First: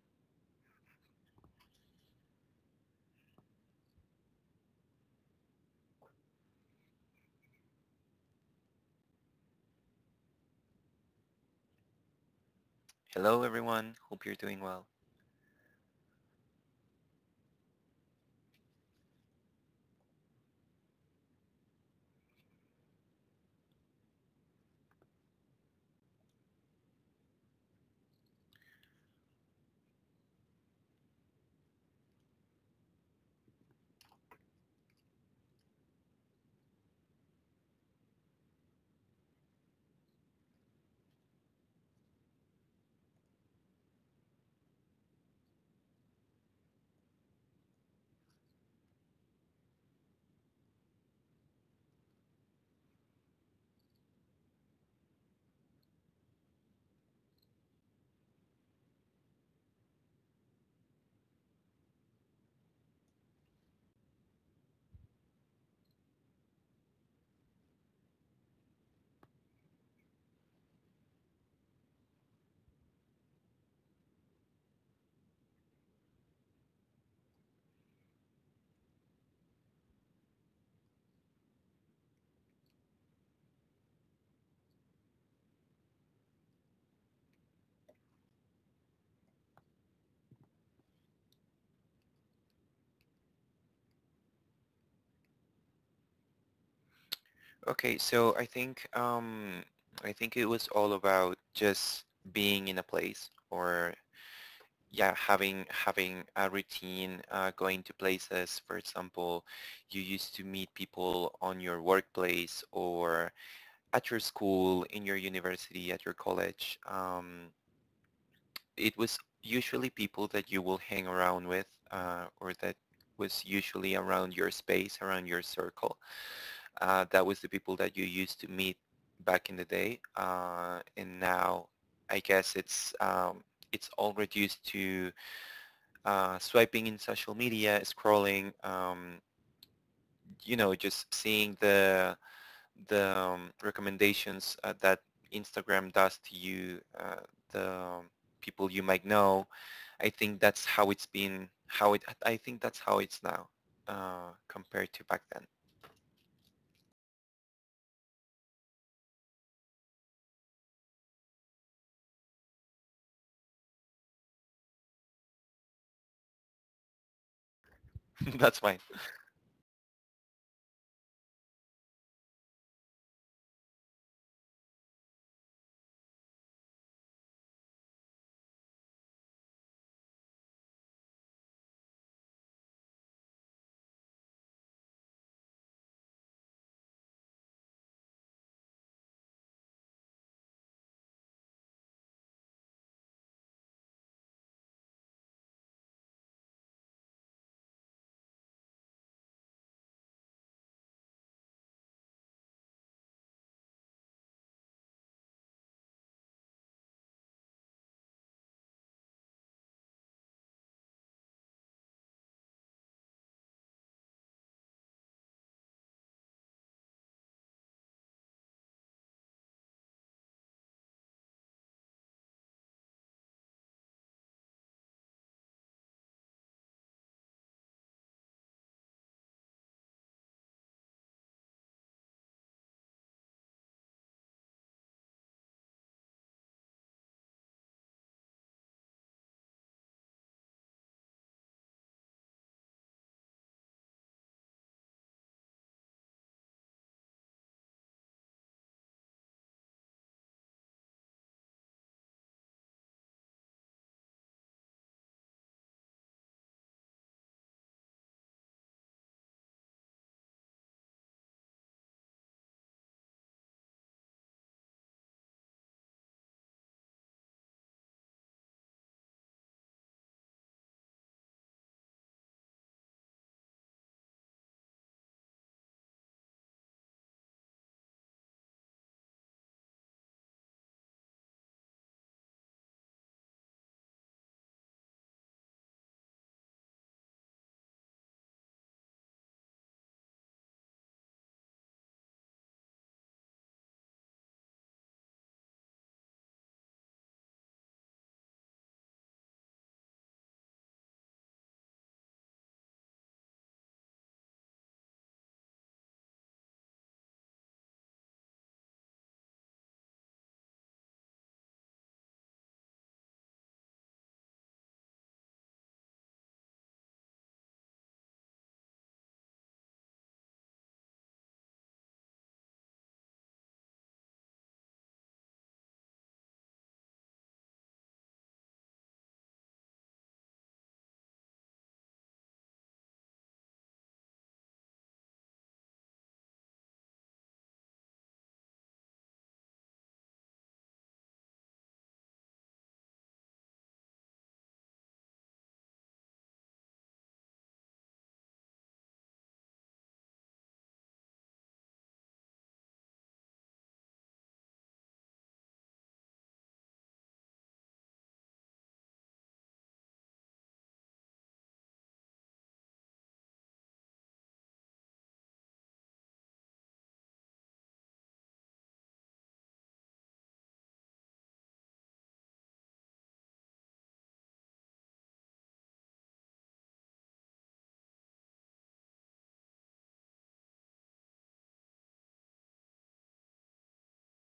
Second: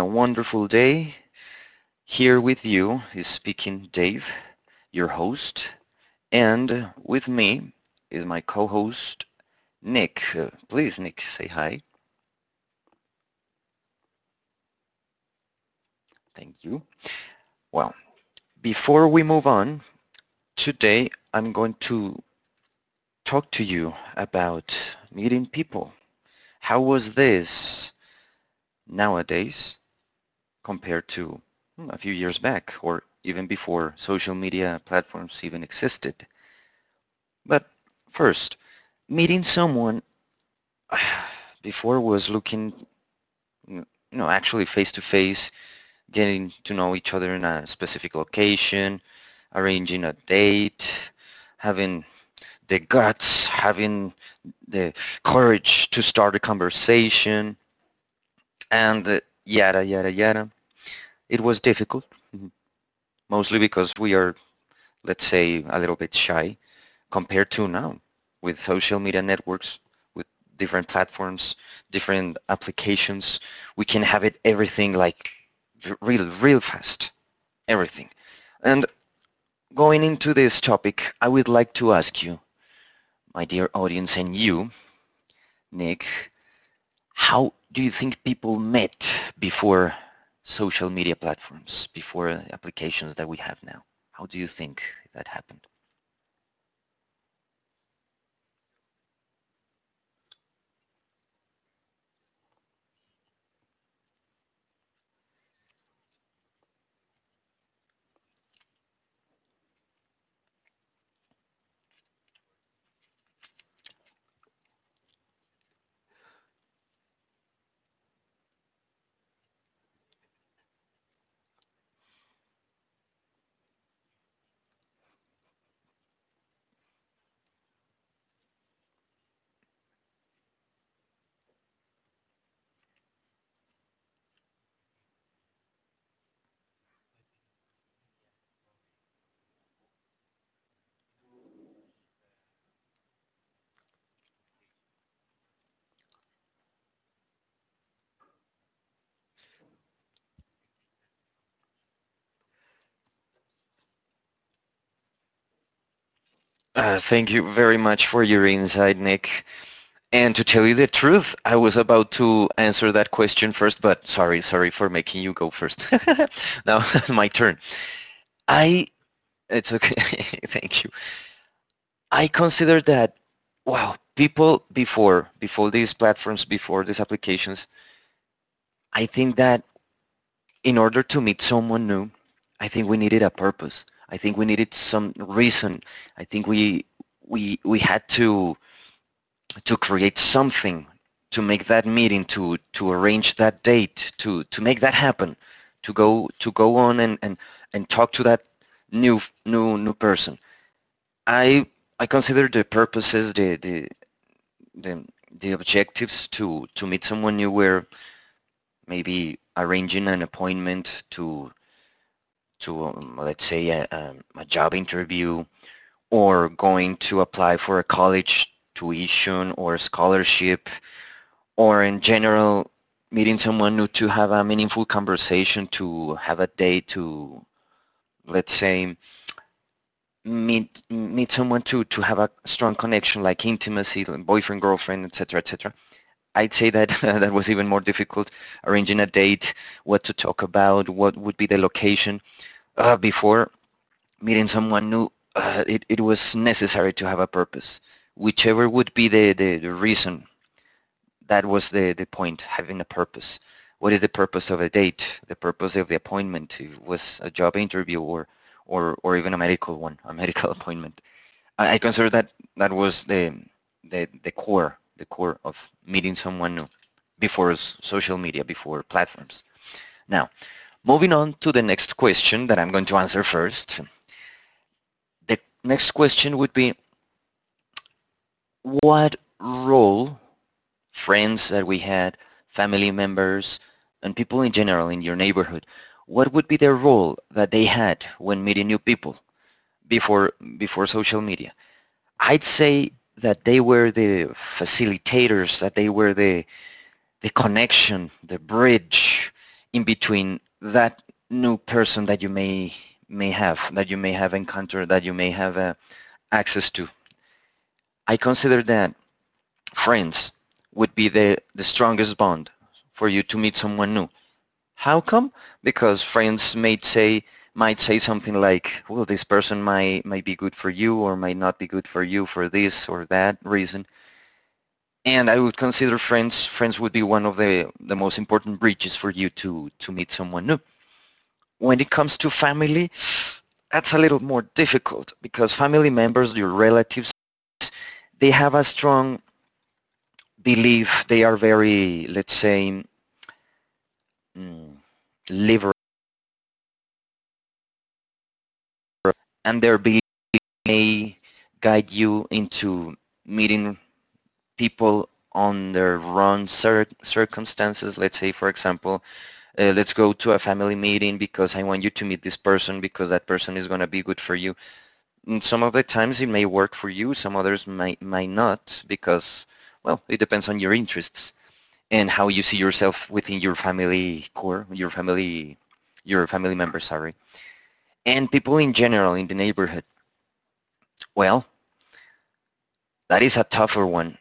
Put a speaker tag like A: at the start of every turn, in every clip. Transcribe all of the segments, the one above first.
A: a wonderful day. Here with you is speaking Dave, your host, and with me is my co-host Nick. Please, Nick, say hi.
B: Hello, everyone. Hope you're doing well.
A: Thank you. Well, before we move on, today I'm going to talk to you about meeting people. How was this nowadays compared to a few years back or even before social media platforms even existed? But first, meeting someone before was looking you actually face to face, getting to know each other in a specific location, arranging a date, having the guts, having the courage to start a conversation, and yada yada yada. It was difficult. Mm-hmm. Mostly because we are, let's say, a little bit shy compared to now with social media networks, with different platforms, different applications. We can have it everything like real, real fast, everything. And going into this topic, I would like to ask you, my dear audience and you, Nick, how do you think people met before social media platforms, before applications that we have now? How do you think that happened?
B: Okay, so I think it was all about just being in a place, or yeah, having a routine, going to places. For example, you used to meet people on your workplace or at your school, in your university, at your college. It was usually people that you will hang around with, or that was usually around your space, around your circle. That was the people that you used to meet back in the day, and now I guess it's all reduced to swiping in social media, scrolling, just seeing the recommendations that Instagram does to you, the people you might know. I think that's how it's been. How it. I think that's how it's now compared to back then.
A: Thank you very much for your insight, Nick. And to tell you the truth, I was about to answer that question first, but sorry, sorry for making you go first. Now my turn.
B: That's mine.
A: I, it's okay, thank you. I consider that, wow, people before, before these platforms, before these applications, I think that in order to meet someone new, I think we needed a purpose. I think we needed some reason. I think we had to create something, to make that meeting, to arrange that date, to make that happen, to go on and and talk to that new new person. I I consider the purposes, the, the objectives to meet someone new were maybe arranging an appointment to let's say a job interview, or going to apply for a college tuition or scholarship, or in general meeting someone new to have a meaningful conversation, to have a date, to, let's say, meet someone to have a strong connection, like intimacy, like boyfriend girlfriend, etc. etc. I'd say that that was even more difficult. Arranging a date, what to talk about, what would be the location. Before meeting someone new, it was necessary to have a purpose, whichever would be the reason. That was the point, having a purpose. What is the purpose of a date? The purpose of the appointment was a job interview, or even a medical one, a medical appointment. I consider that that was the core of meeting someone new before social media, before platforms. Now, moving on to the next question that I'm going to answer first. The next question would be, what role friends that we had, family members, and people in general in your neighborhood, what would be their role that they had when meeting new people before social media? I'd say that they were the facilitators, that they were the connection, the bridge in between that new person that you may have, that you may have encountered, that you may have access to. I consider that friends would be the strongest bond for you to meet someone new. How come? Because friends might say, something like, "Well, this person might be good for you, or might not be good for you for this or that reason." And I would consider friends would be one of the most important bridges for you to meet someone new. When it comes to family, that's a little more difficult because family members, your relatives, they have a strong believe, they are very, let's say, mm, liberal, and their belief may guide you into meeting people on their wrong circumstances. Let's say, for example, let's go to a family meeting because I want you to meet this person because that person is going to be good for you. And some of the times it may work for you, some others might not, because well, it depends on your interests and how you see yourself within your family core, your family members, sorry, and people in general in the neighborhood. Well, that is a tougher one.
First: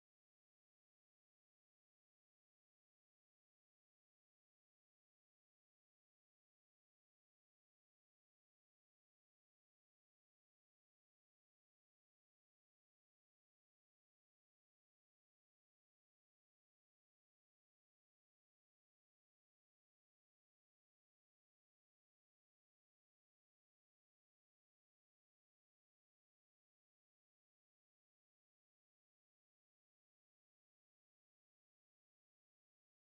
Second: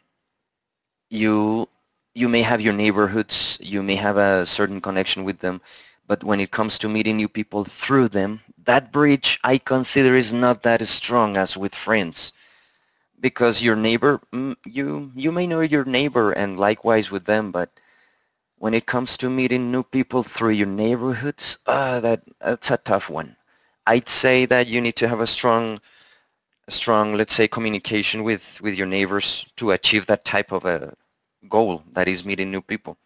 A: You you may have your neighborhoods, you may have a certain connection with them, but when it comes to meeting new people through them, that bridge I consider is not that strong as with friends, because your neighbor, you you may know your neighbor and likewise with them. But when it comes to meeting new people through your neighborhoods, that's a tough one. I'd say that you need to have a strong, strong, let's say, communication with your neighbors to achieve that type of a goal, that is meeting new people.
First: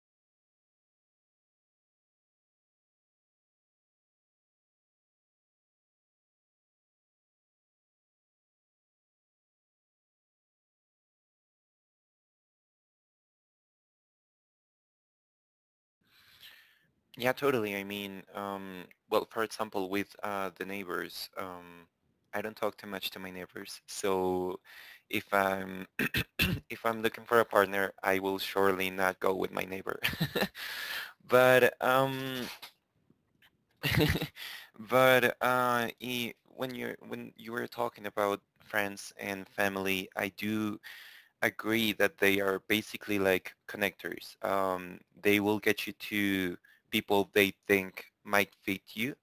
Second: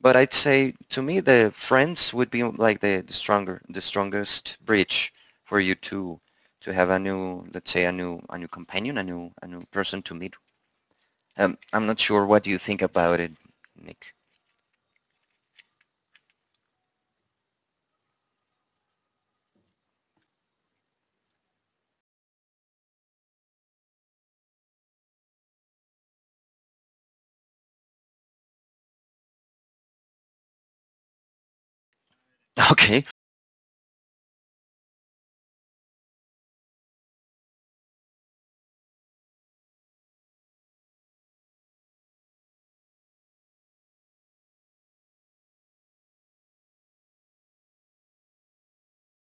A: But I'd say to me, the friends would be like the stronger, the strongest bridge for you to have a new, let's say, a new companion, a new person to meet. I'm not sure what do you think about it, Nick.
B: Yeah, totally. Well, for example, with the neighbors, I don't talk too much to my neighbors. So if I'm if I'm looking for a partner, I will surely not go with my neighbor. But
A: Okay.
B: But when you were talking about friends and family, I do agree that they are basically like connectors. They will get you to people they think might fit you,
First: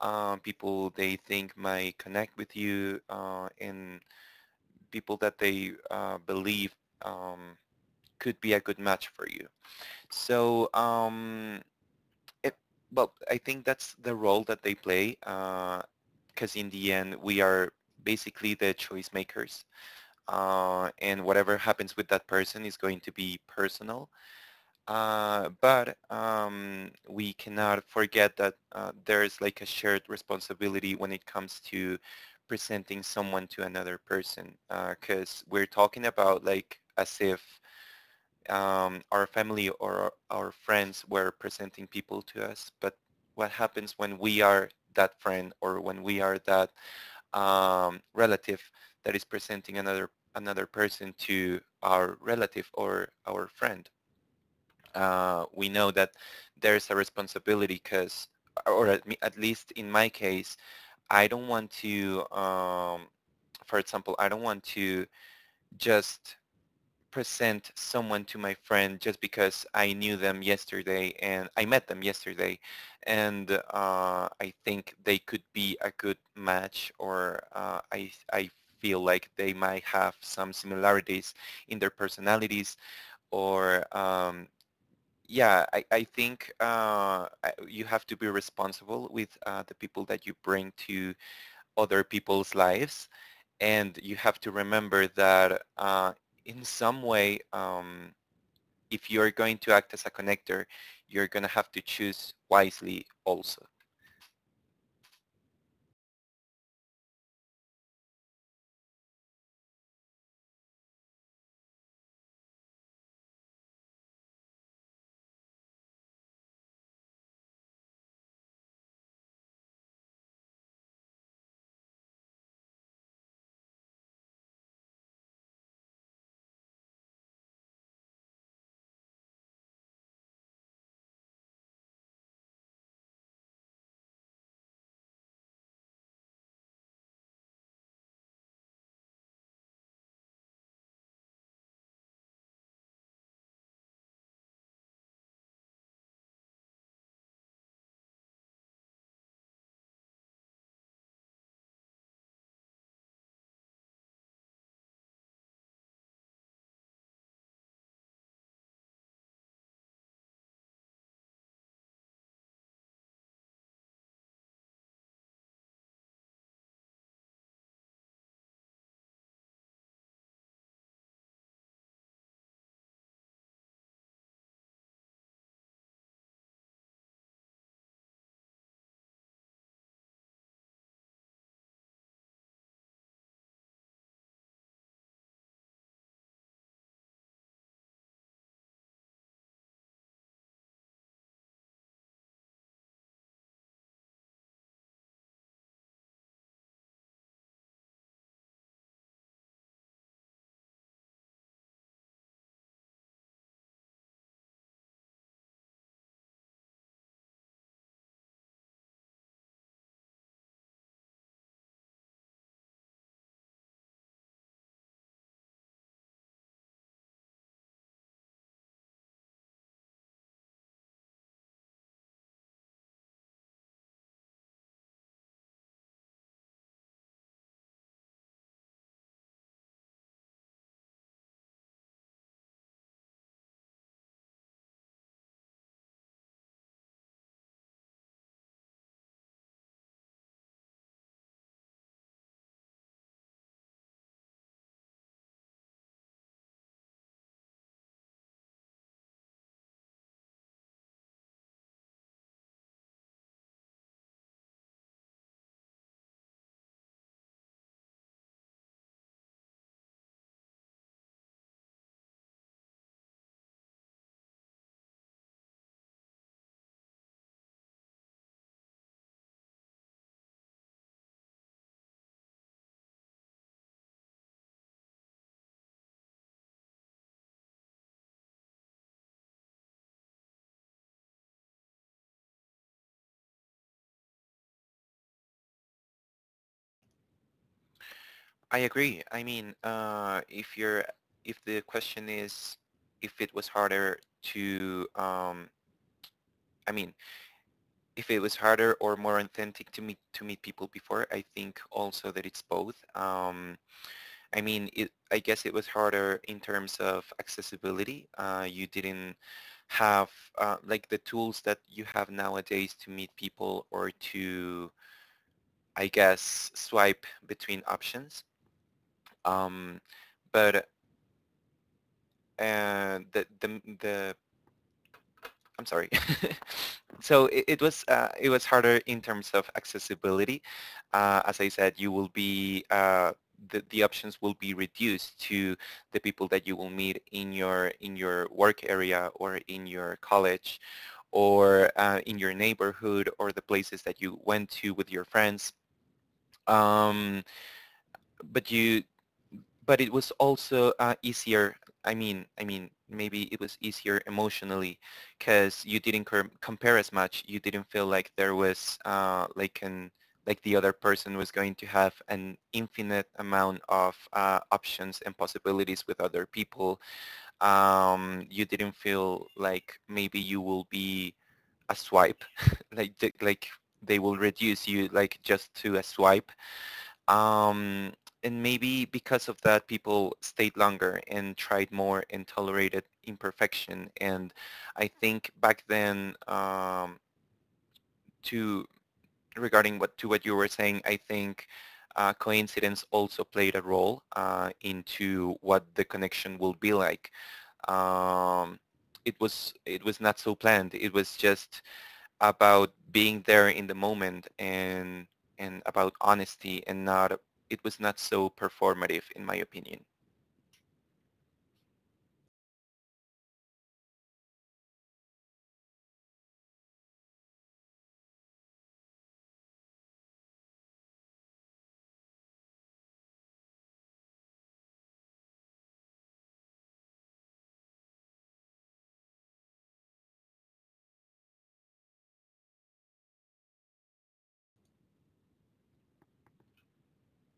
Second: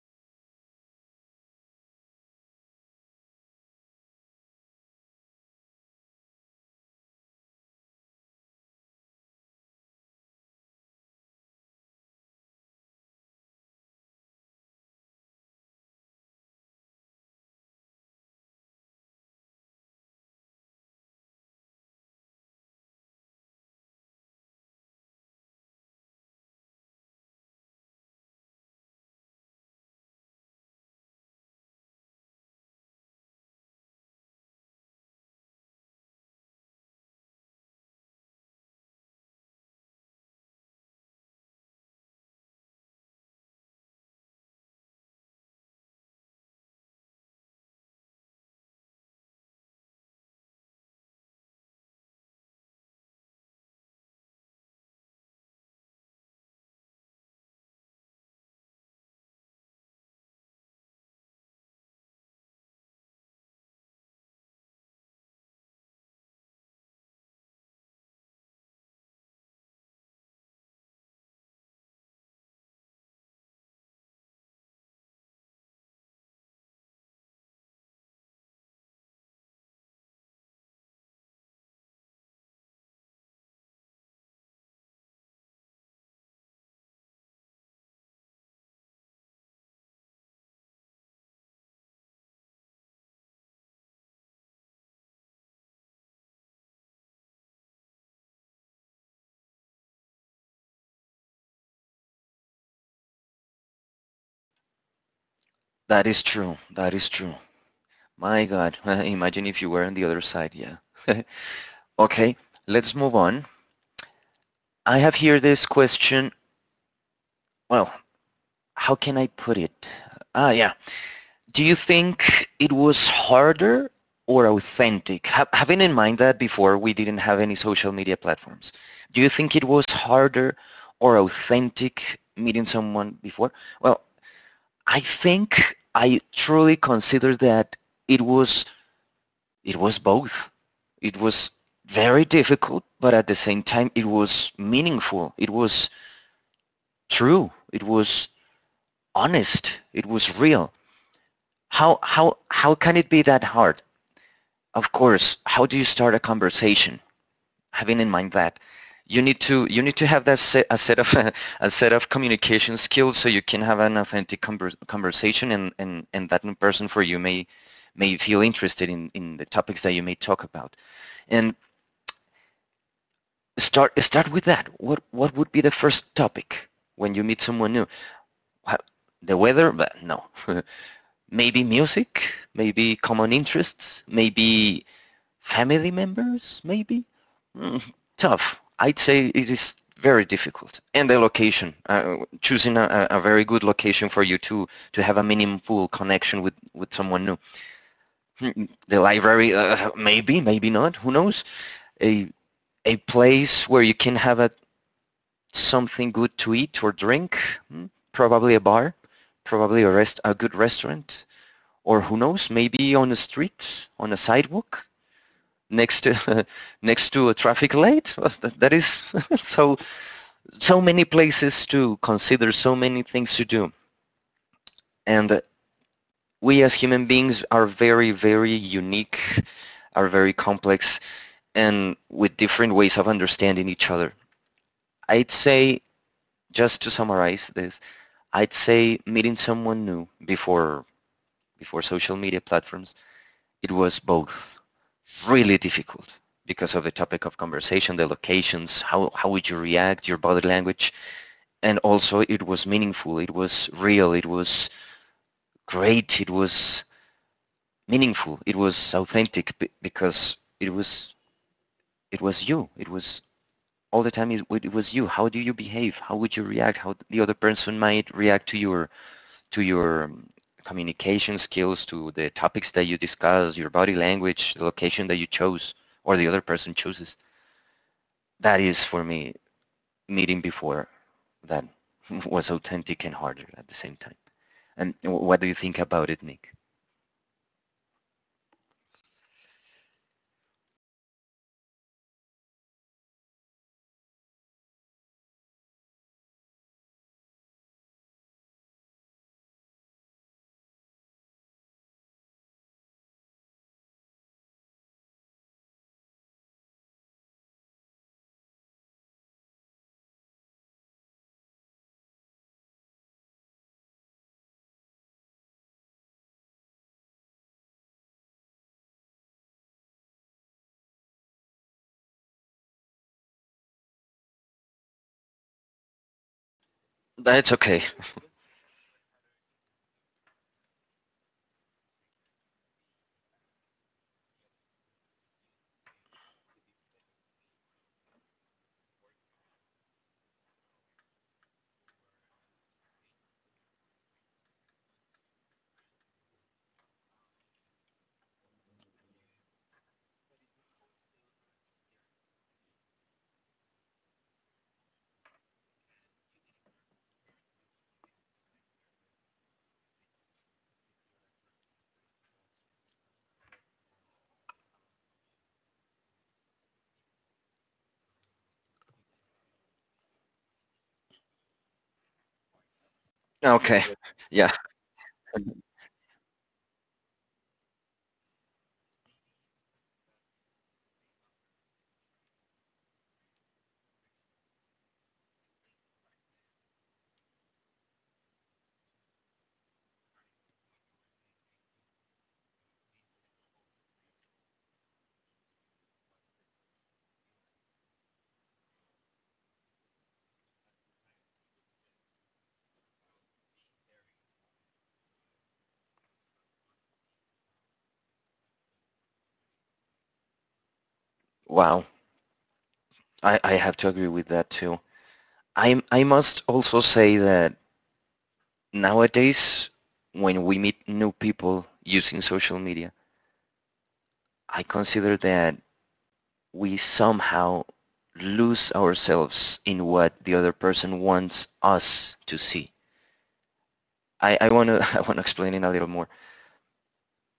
B: people they think might connect with you, and people that they believe um, could be a good match for you. So, um, it, well, I think that's the role that they play, because in the end, we are basically the choice makers, and whatever happens with that person is going to be personal. But we cannot forget that there is like a shared responsibility when it comes to presenting someone to another person, because we're talking about like as if our family or our friends were presenting people to us. But what happens when we are that friend or when we are that relative that is presenting another person to our relative or our friend? We know that there's a responsibility because, or at least in my case, I don't want to, for example, I don't want to just present someone to my friend just because I knew them yesterday and I met them yesterday and I think they could be a good match or I feel like they might have some similarities in their personalities or yeah, I think you have to be responsible with the people that you bring to other people's lives. And you have to remember that in some way, um, if you're going to act as a connector, you're going to have to choose wisely also.
A: That is true. That is true. My God. Imagine if you were on the other side. Yeah. Okay. Let's move on. I have here this question. Well, how can I put it? Ah, yeah. Do you think it was harder or authentic? Having in mind that before we didn't have any social media platforms, do you think it was harder or authentic meeting someone before? Well, I think I truly consider that it was it was both. It was very difficult, but at the same time, it was meaningful. It was true. It was honest. It was real. How can it be that hard? Of course, how do you start a conversation? Having in mind that you need to have that a set of, a set of communication skills so you can have an authentic conversation, and that new person for you may feel interested in the topics that you may talk about. And start with that. What would be the first topic when you meet someone new? The weather, but no. Maybe music, maybe common interests, maybe family members, maybe. Mm, Tough. I'd say it is very difficult. And the location, choosing a very good location for you to have a meaningful connection with someone new. The library, maybe, maybe not. Who knows? A a place where you can have a something good to eat or drink, hmm, probably a bar, probably a good restaurant, or who knows, maybe on a street, on a sidewalk, next to next to a traffic light. Well, that is so so many places to consider, so many things to do, and we as human beings are very very unique, are very complex, and with different ways of understanding each other. I'd say, just to summarize this, I'd say meeting someone new before social media platforms, it was both really difficult because of the topic of conversation, the locations, how would you react, your body language. And also it was meaningful, it was real, it was great, it was meaningful, it was authentic because it was you. It was all the time it was you. How do you behave? How would you react? How the other person might react to your communication skills, to the topics that you discuss, your body language, the location that you chose or the other person chooses. That is for me meeting before that was authentic and harder at the same time. And what do you think about it, Nick?
B: I agree. I mean, if the question is if it was harder to, I mean, if it was harder or more authentic to meet people before, I think also that it's both. I mean I guess it was harder in terms of accessibility. You didn't have like the tools that you have nowadays to meet people or to, I guess, swipe between options. Um, but the I'm sorry. So
A: That's okay.
B: it was harder in terms of accessibility. As I said, you will be the options will be reduced to the people that you will meet in your work area or in your college or in your neighborhood or the places that you went to with your friends. Um, but you but it was also easier. I mean, maybe it was easier emotionally because you didn't compare as much. You didn't feel like there was like the other person was going to have an infinite amount of options and possibilities with other people. You didn't feel like maybe you will be a swipe, like
A: Okay.
B: they will
A: Yeah.
B: reduce you like just to a swipe, um, and maybe because of that, people stayed longer and tried more and tolerated imperfection. And I think back then, to regarding what you were saying, I think coincidence also played a role into what the connection will be like. Um, it was not so planned. It was just about being there in the moment and about honesty and not it was not so performative in my opinion.
A: Wow. I have to agree with that too. I must also say that nowadays when we meet new people using social media, I consider that we somehow lose ourselves in what the other person wants us to see. I want to I want to explain it a little more.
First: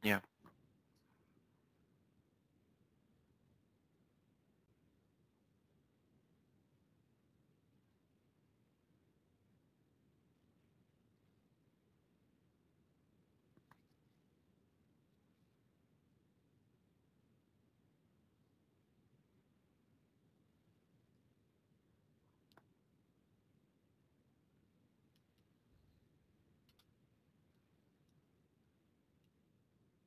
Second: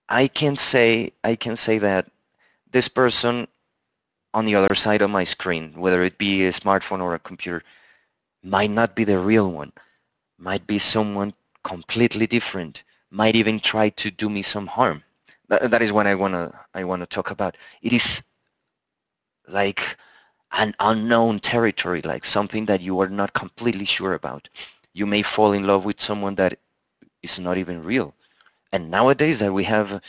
B: Yeah.
A: I can say that this person on the other side of my screen, whether it be a smartphone or a computer, might not be the real one. Might be someone completely different. Might even try to do me some harm. That is what I wanna talk about. It is like an unknown territory, like something that you are not completely sure about. You may fall in love with someone that is not even real. And nowadays that we have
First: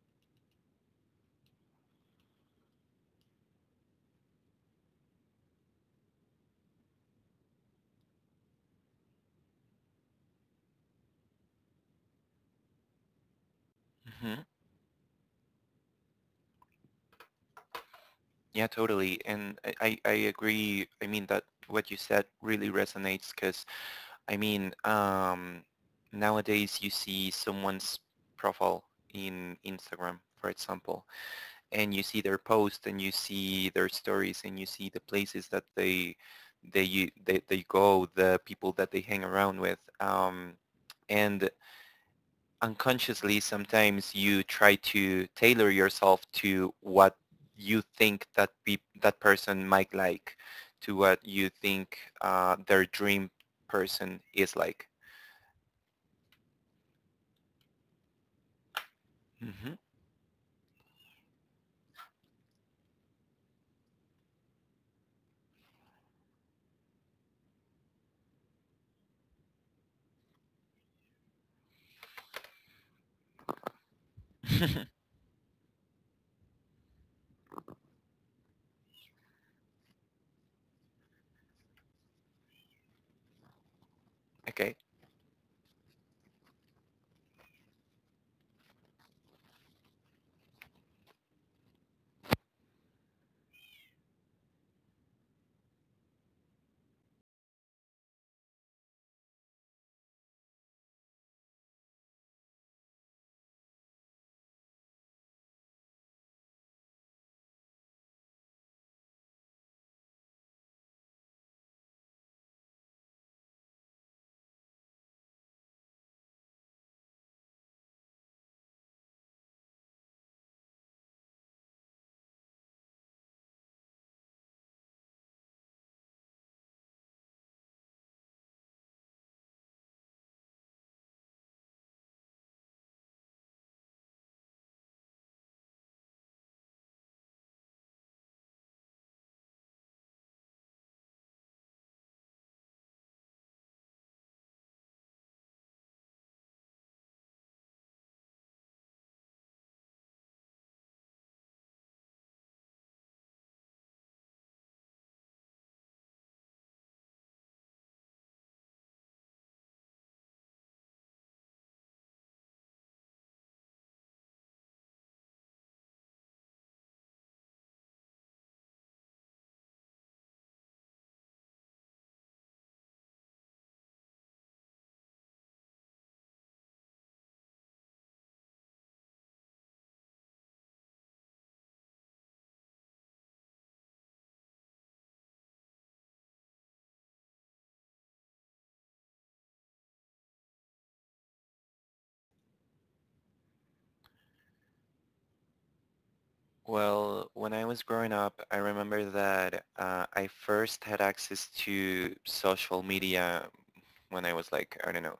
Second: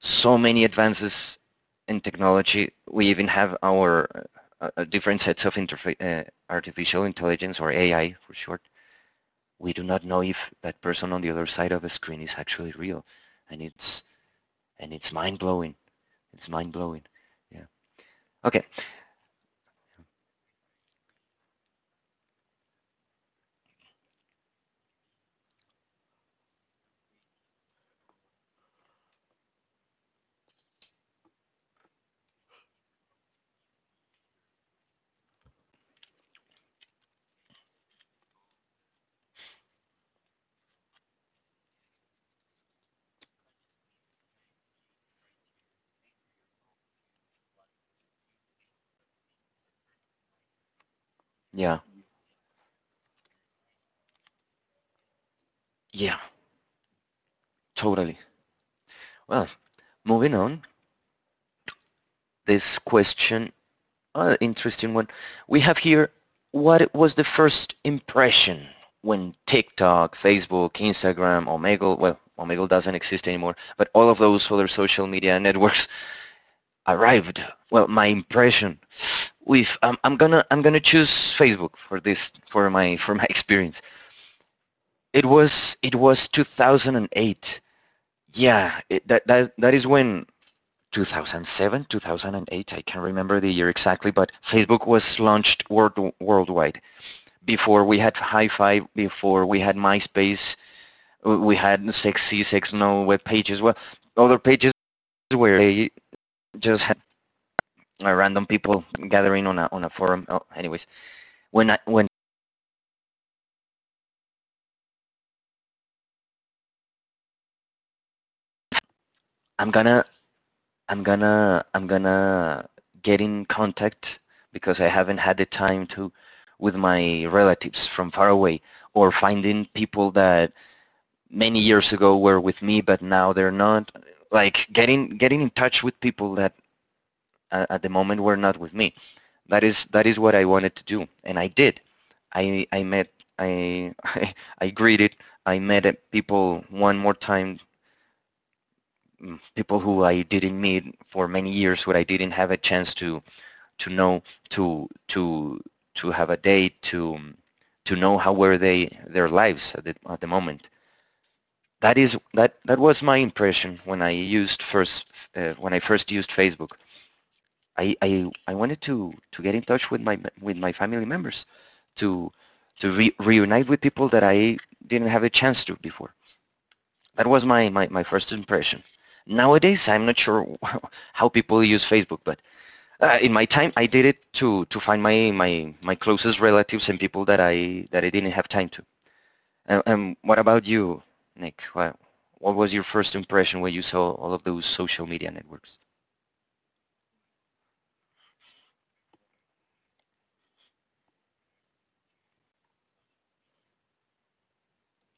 A: so many advances in technology, we even have our different sets of interfa- artificial intelligence, or AI for short. We do not know if that person on the other side of a screen is actually real, and it's
B: Hmm.
A: and it's mind blowing. It's mind blowing. Yeah. Okay.
B: Yeah, totally. And I agree. I mean, that what you said really resonates because I mean, nowadays you see someone's profile in Instagram, for example, and you see their posts and you see their stories and you see the places that they they go, the people that they hang around with, and unconsciously sometimes you try to tailor yourself to what you think that pe that person might like, to what you
A: Yeah.
B: think their dream person is like.
A: Yeah. Totally. Well,
B: Hmm.
A: Moving on this question. Interesting one. We have here, what was the first impression when TikTok, Facebook, Instagram, Omegle, well, Omegle doesn't exist anymore, but all of those other social media networks arrived. Well, my impression with I'm gonna choose Facebook for this for my experience.
B: Okay.
A: It was 2008. Yeah, it, that that that is when 2007, 2008, I can't remember the year exactly, but Facebook was launched worldwide. Before we had hi 5, before we had MySpace, we had Sexno web pages, well, other pages where they just had random people gathering on on a forum. Oh, anyways, when I'm gonna, I'm gonna get in contact, because I haven't had the time to, with my relatives from far away, or finding people that many years ago were with me, but now they're not. Like getting in touch with people that at the moment were not with me. That is what I wanted to do, and I did. I met I I greeted. I met people one more time. People who I didn't meet for many years, who I didn't have a chance to know, to to have a date, to know how were they their lives at at the moment. That that was my impression when I used first when I first used Facebook. I wanted to get in touch with my family members, to to reunite with people that I didn't have a chance to before. That was my first impression. Nowadays, I'm not sure how people use Facebook, but in my time, I did it to find my my my closest relatives and people that I didn't have time to. And what about you, Nick? What was your first impression when you saw all of those social media networks?
B: Well, when I was growing up, I remember that I first had access to social media when I was like, I don't know,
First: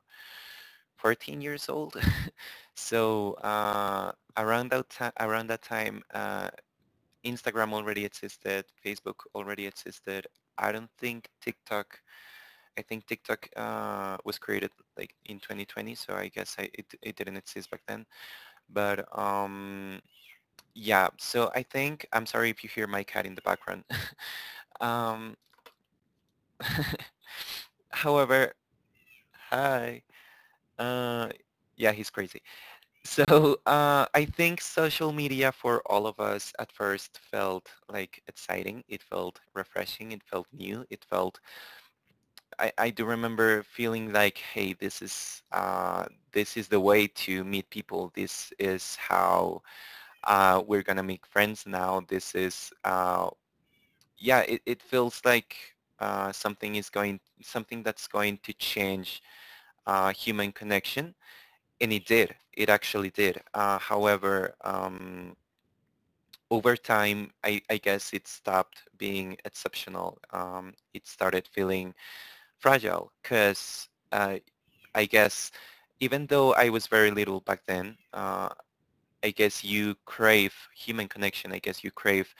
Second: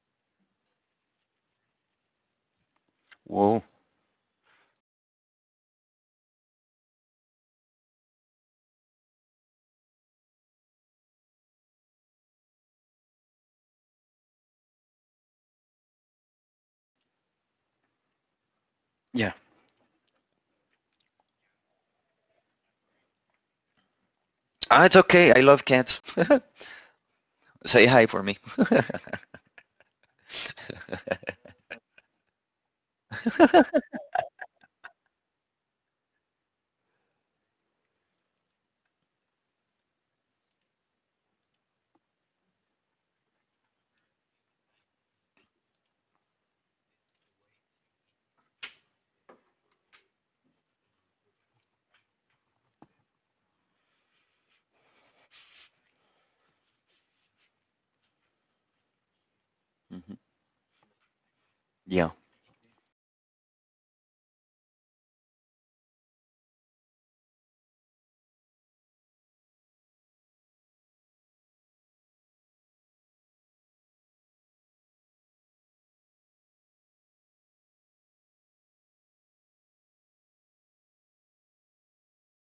B: 14 years old. So
A: Whoa.
B: around that time, Instagram already existed, Facebook already existed. I don't think TikTok. I think TikTok was created like in 2020, so I guess it it didn't exist back then. But
A: Yeah.
B: yeah, so I think I'm sorry if you hear my cat in the background.
A: Ah, it's okay.
B: Um,
A: I love cats. Say hi for me.
B: however, hi. Uh, yeah, he's crazy. So I think social media for all of us at first felt like exciting. It felt refreshing. It felt new. It felt. I do remember feeling like, hey, this is the way to meet people. This is how we're gonna make friends now. This is. Yeah, it feels like something that's going to change
A: Mm-hmm.
B: human connection, and it
A: Yeah.
B: did. It actually did. Over time, I guess it stopped being exceptional. It started feeling fragile because I guess even though I was very little back then, I guess you crave human connection. I guess you crave,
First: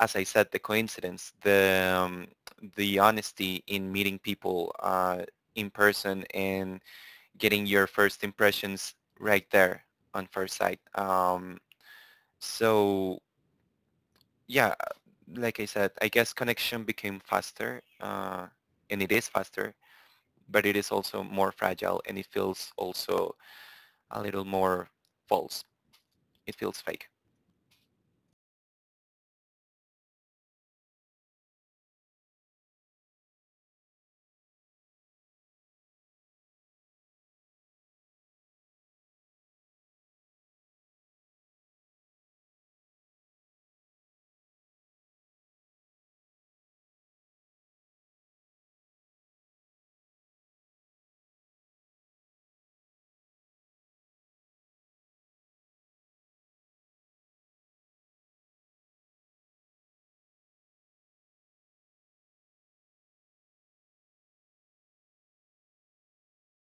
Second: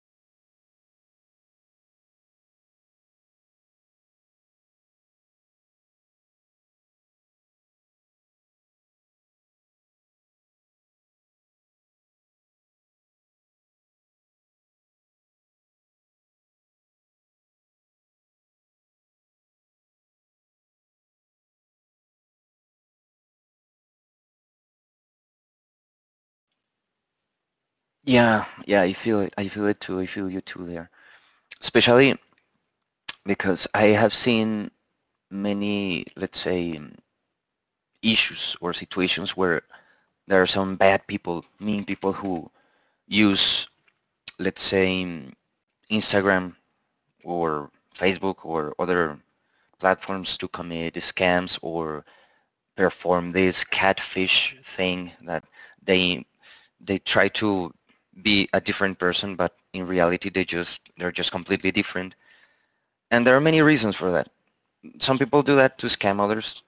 B: as I said, the coincidence, the honesty in meeting people in person and getting your first impressions right there on first sight. So yeah, like I said, I guess connection became faster, and it is faster, but it is also more fragile, and it feels also a little more false. It feels fake.
A: Yeah. Yeah. I feel it. I feel it too. I feel you too there. Especially because I have seen many, let's say, issues or situations where there are some bad people, mean people who use, let's say, Instagram or Facebook or other platforms to commit scams or perform this catfish thing that they they try to be a different person, but in reality they're just completely different. And there are many reasons for that. Some people do that to scam others,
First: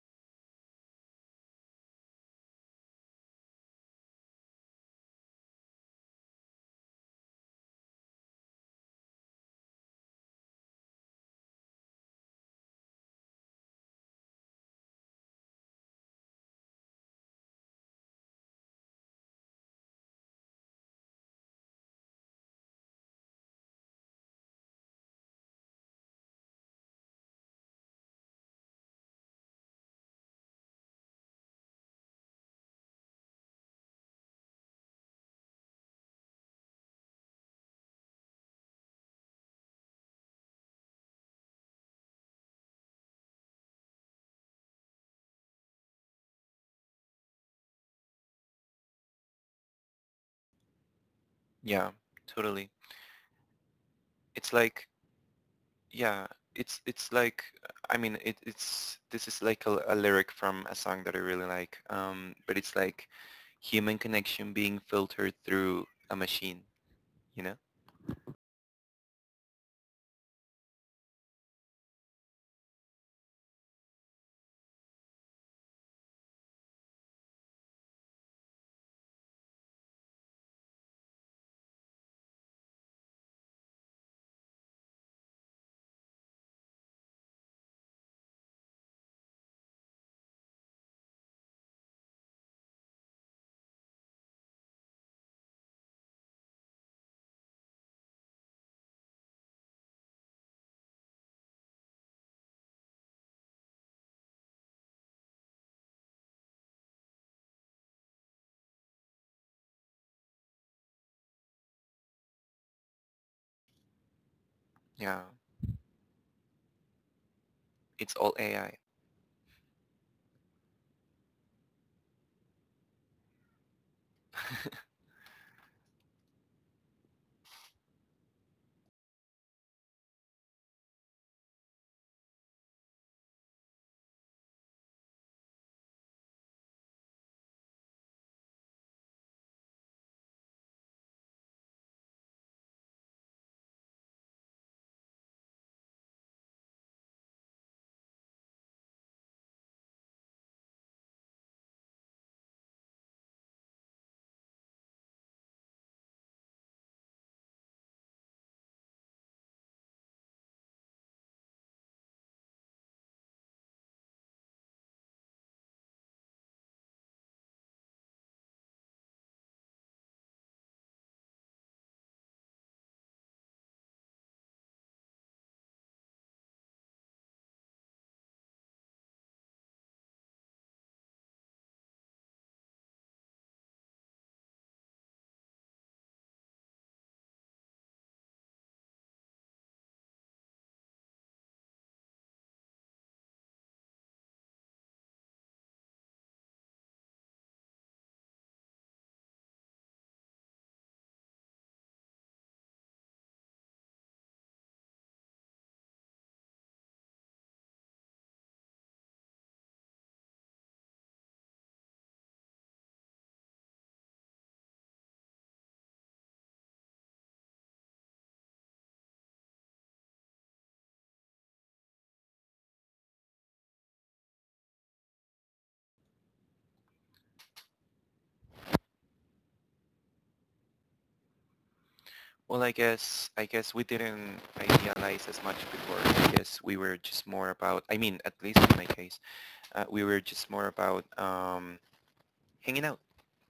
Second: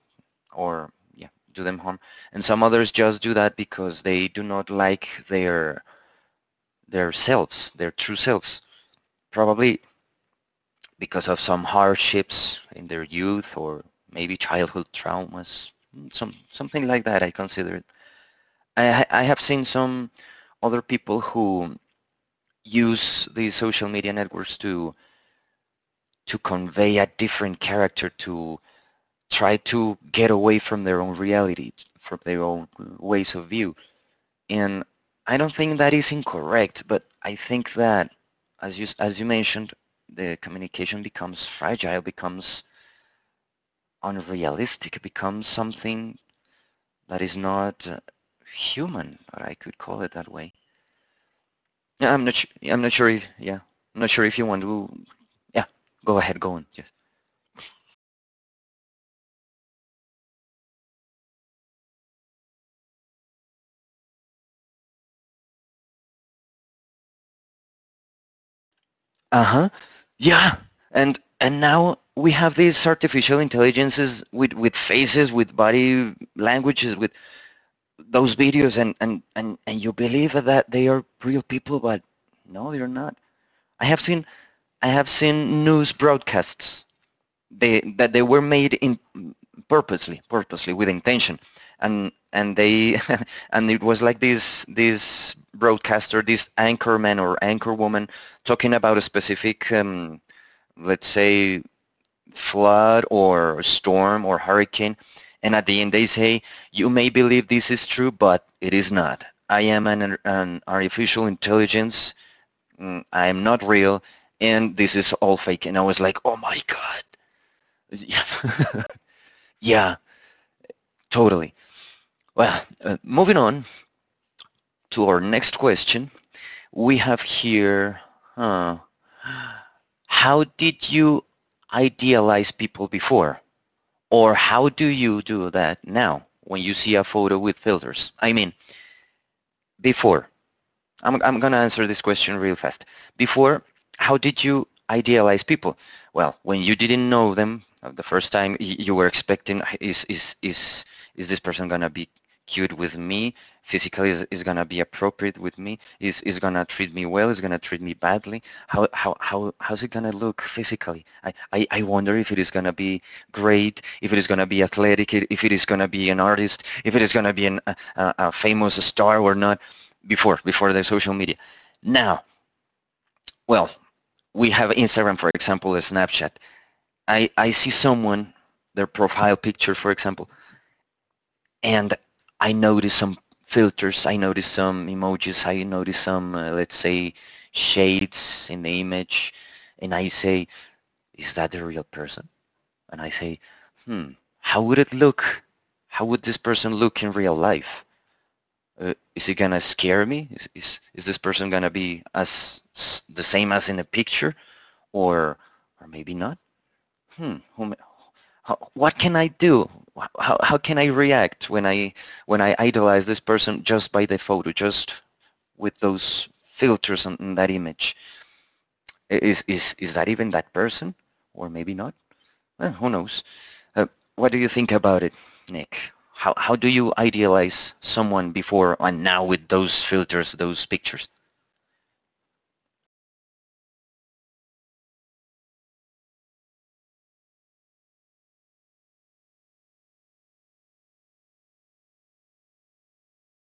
A: or yeah, do them harm. And some others just do that because they do not like their selves their true selves, probably because of some hardships in their youth, or maybe childhood traumas, something like that, I consider it. I have seen some other people who use these social media networks to convey a different character, to try to get away from their own reality, from their own ways of view. And I don't think that is incorrect, but I think that, as you mentioned, the communication becomes fragile, becomes unrealistic, becomes something that is not human. Or I could call it that way.
B: Yeah, totally.
A: I'm not sure if. Yeah, I'm not sure if you
B: It's
A: want
B: like.
A: to. Yeah, go
B: Yeah,
A: ahead. Go on. Yes.
B: it's like, I mean it, it's this is like a lyric from a song that I really like. But it's like human connection being filtered through a machine, you know?
A: Uh huh. Yeah. And now we have these artificial intelligences with faces, with body languages, with those videos, and you believe that they are real people, but no, they're not. I have seen I have seen news broadcasts they, that they were made in purposely, with intention, and they and it was like this broadcaster, this anchorman or anchorwoman talking about a specific, let's say, flood or storm or hurricane, and at the end they say, "You may believe this is true, but it is not. I am an artificial intelligence. I am not real, and this is
B: Yeah,
A: all fake." And I was like, oh my god.
B: it's
A: Yeah.
B: all AI.
A: Yeah, totally. Well, moving on to our next question, we have here, huh, how did you idealize people before? Or how do you do that now when you see a photo with filters? I mean, before. I'm going to answer this question real fast. Before, how did you idealize people? Well, when you didn't know them the first time, you were expecting, "Hey, is this person going to be cute with me? Physically, is going to be appropriate with me? Is going to treat me well? Is going to treat me badly? How's it going to look physically? I wonder if it is going to be great, if it is going to be athletic, if it is going to be an artist, if it is going to be a famous star or not, before the social media." Now, well, we have Instagram, for example, Snapchat. I see someone, their profile picture, for example, and I notice some filters, I notice some emojis, I notice some, let's say, shades in the image, and I say, is that the real person? And I say, hmm, how would it look? How would this person look in real life? Is he gonna scare me? Is this person gonna be as the same as in a picture, or or maybe not? Hmm. Whom, how, what can I do? How can I react when I idolize this person just by the photo, just with those filters on that image? Is that even that person, or maybe not? Eh, who knows? Uh, what do you think about it, Nick? How do you idealize someone before and now with those filters, those pictures?
B: Well, I guess we didn't idealize as much before. I guess we were just more about, I mean, at least in my case, we were just more about hanging out,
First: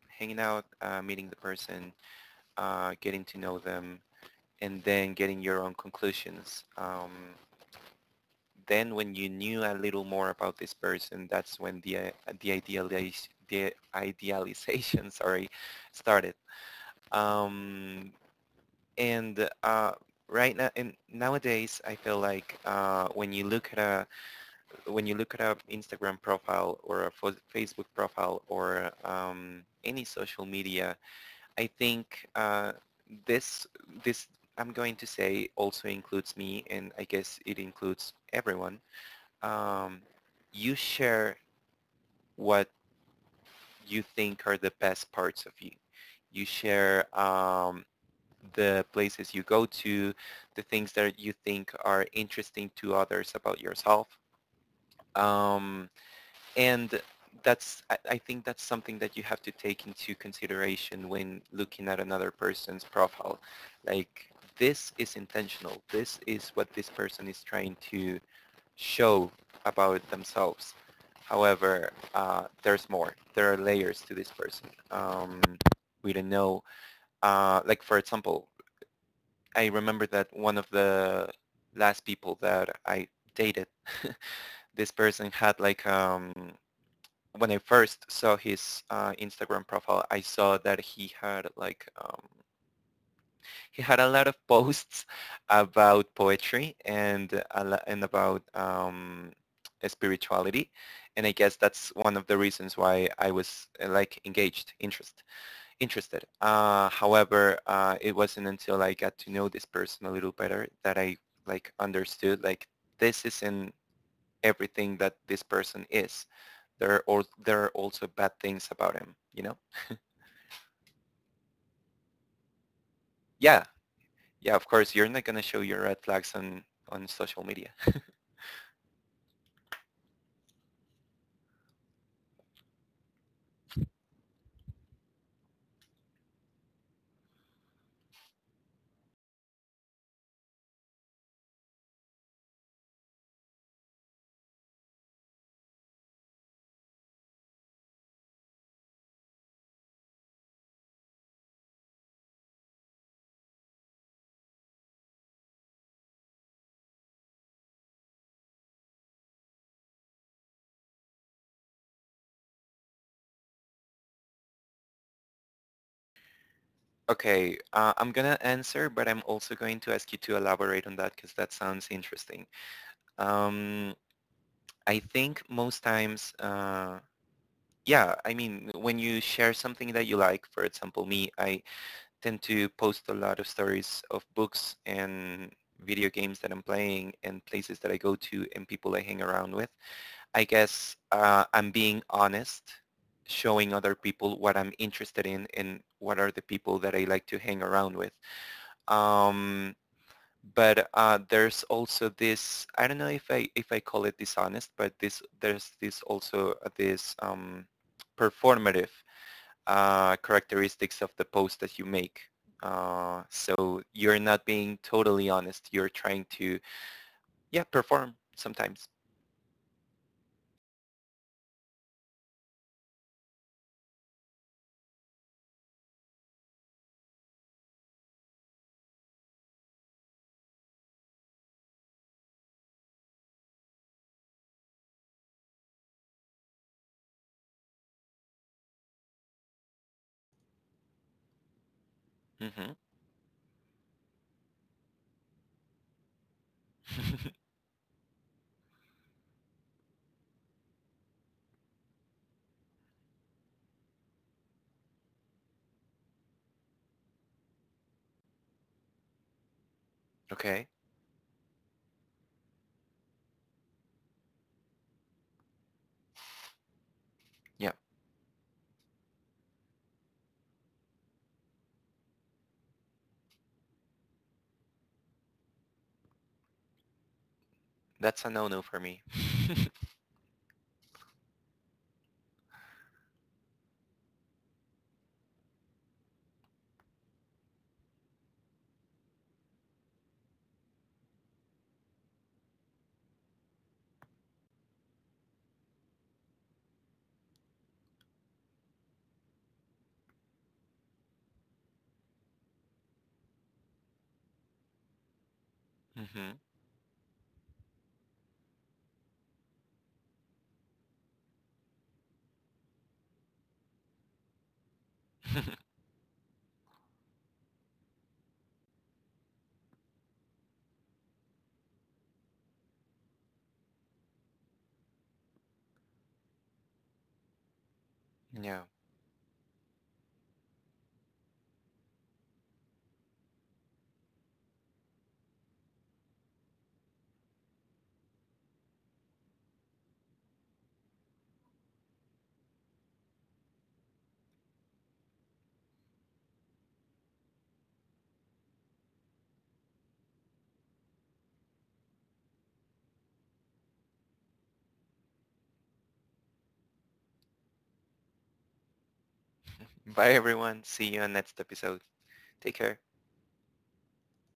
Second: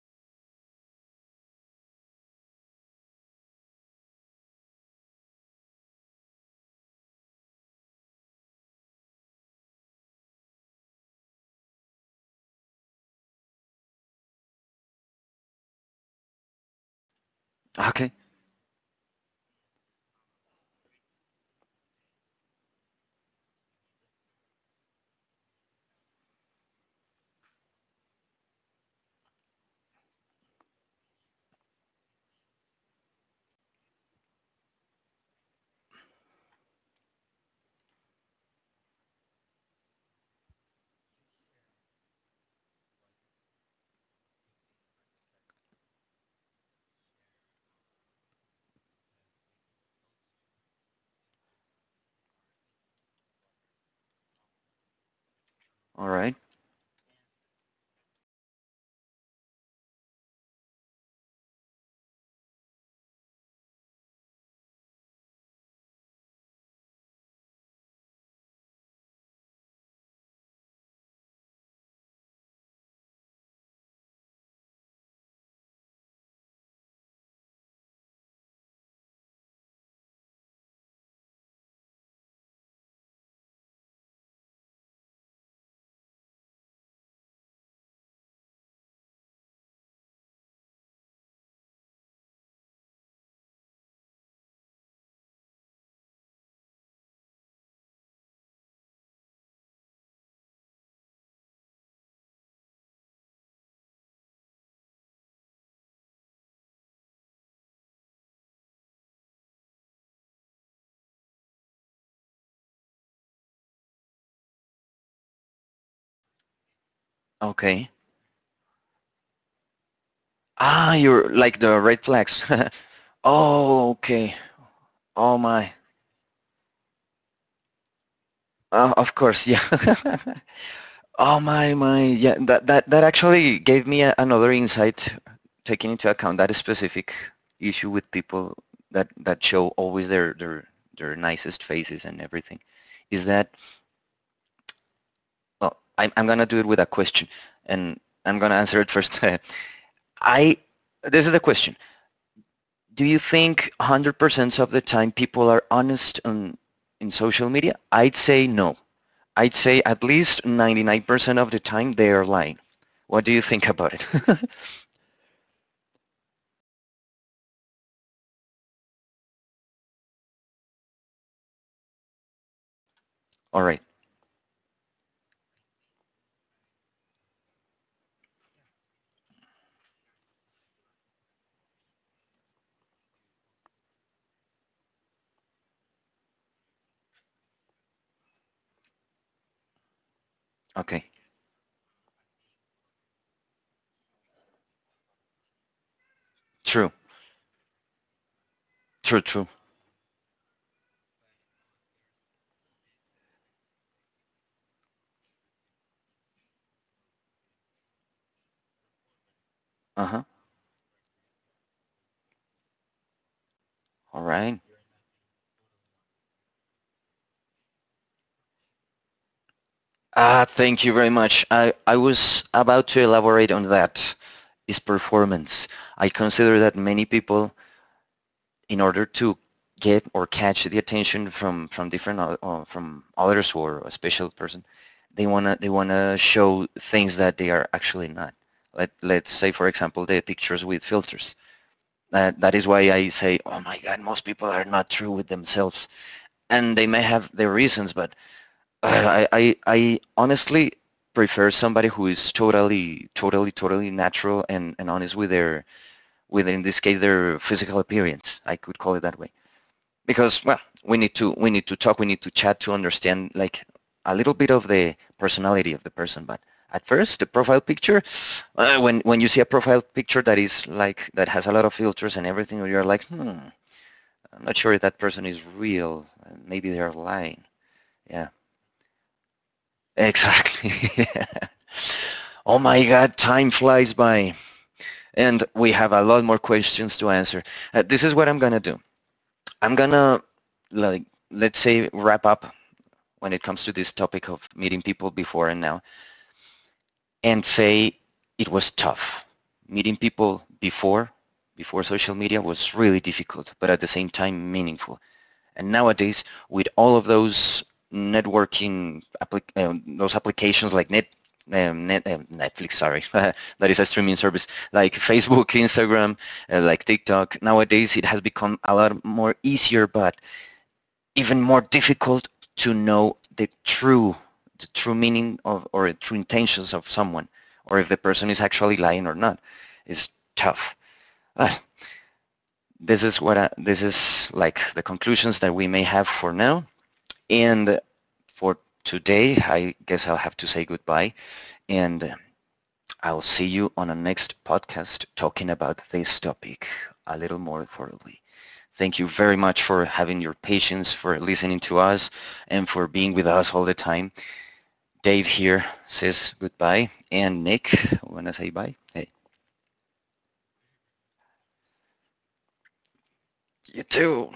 B: hanging out, meeting the person, getting to know them, and then getting your own conclusions. Then when you knew a little more about this person, that's when the idealization sorry, started. Um,
A: Okay.
B: and right now and nowadays I feel like when you look at a Instagram profile or a Facebook profile or any social media, I think this this I'm going to say also includes me and I guess it includes everyone. um, you share what you think are the best parts of you. You share the places you go to, the things that you think are interesting to others about yourself. Um,
A: All right.
B: and that's, I think that's something that you have to take into consideration when looking at another person's profile. Like, this is intentional. This is what this person is trying to show about themselves. However, there's more. There are layers to this person. We don't know. Like for example, I remember that one of the last people that I dated, this person had like, when I first saw his Instagram profile, I saw that he had like, he had a lot of posts about poetry and about spirituality, and I guess that's one of the reasons why I was like engaged, interested. However, it wasn't until I got to know this person a little better that I like understood like this isn't everything that this person is. There are there are
A: Okay.
B: also bad things about him. You know?
A: Ah, you're like the red flags.
B: Yeah,
A: Oh, okay.
B: yeah. Of course, you're not
A: Oh
B: gonna show
A: my.
B: your red flags on social media.
A: Of course, yeah. Oh my, my. Yeah, that actually gave me a, another insight, taking into account that specific issue with people that show always their nicest faces and everything, is that, well, I'm gonna do it with a question, and I'm gonna answer it first. I, this is the question. Do you think 100% of the time people are honest on, in social media? I'd say no. I'd say at least 99% of the time they are lying. What do you think about it?
B: Okay, I'm gonna answer, but I'm also going to ask you to elaborate on that because that sounds interesting.
A: All right.
B: Um, I think most times, yeah, I mean, when you share something that you like, for example, me, I tend to post a lot of stories of books and video games that I'm playing and places that I go to and people I hang around with. I guess
A: Okay.
B: I'm being honest showing other people what I'm interested in and what are the people
A: True.
B: that I like to hang around with.
A: True, true.
B: Um, but there's also I don't know if I call it dishonest, but there's this also this performative
A: Uh-huh.
B: characteristics of the post that you make. So you're
A: All
B: not
A: right.
B: being totally honest. You're trying to, yeah, perform sometimes.
A: Ah, thank you very much. I was about to elaborate on that, is performance. I consider that many people, in order to get or catch the attention from different from others or a special person, they want to show things that they are actually not. Let's say, for example, the pictures with filters. That is
B: Hmm.
A: why I say, oh my god, most people are not true with themselves, and they may have their reasons. But I honestly prefer somebody who is totally natural and honest with their, with, in this case, their physical appearance, I could call it that way. Because, well,
B: Okay.
A: we need to talk, we need to chat, to understand like a little bit of the personality of the person. But at first, the profile
B: Yeah,
A: picture, when you see a profile picture that is like that has a lot of filters and everything, you're like, hmm, I'm not sure if that person is real, maybe they're lying.
B: that's
A: Yeah,
B: a no-no for me.
A: exactly. Oh my god, time flies by, and we have a lot more questions to answer. This is what I'm gonna do. I'm gonna, like, let's say, wrap up when it comes to this topic of meeting people before and now, and say it was tough. Meeting people before, before social media, was really difficult, but at the same time meaningful. And nowadays,
B: Hmm.
A: with all of those networking, those applications like Netflix, sorry, that is a streaming service, like Facebook, Instagram, like TikTok. Nowadays, it has become a lot more easier, but even more difficult to know the true, the true meaning of, or the true intentions of someone, or if the person is
B: Yeah.
A: actually lying or not. Is tough. uh, this is what I, this is like the conclusions that we may have for now. And for today, I guess I'll have to say goodbye, and I'll see you on a next podcast talking about this topic a little more thoroughly. Thank you very much for having your patience, for listening to us, and for being with us all the time. Dave here says goodbye, and Nick, wanna say bye? Hey,
B: Bye, everyone. See you on next episode. Take care.
A: you too.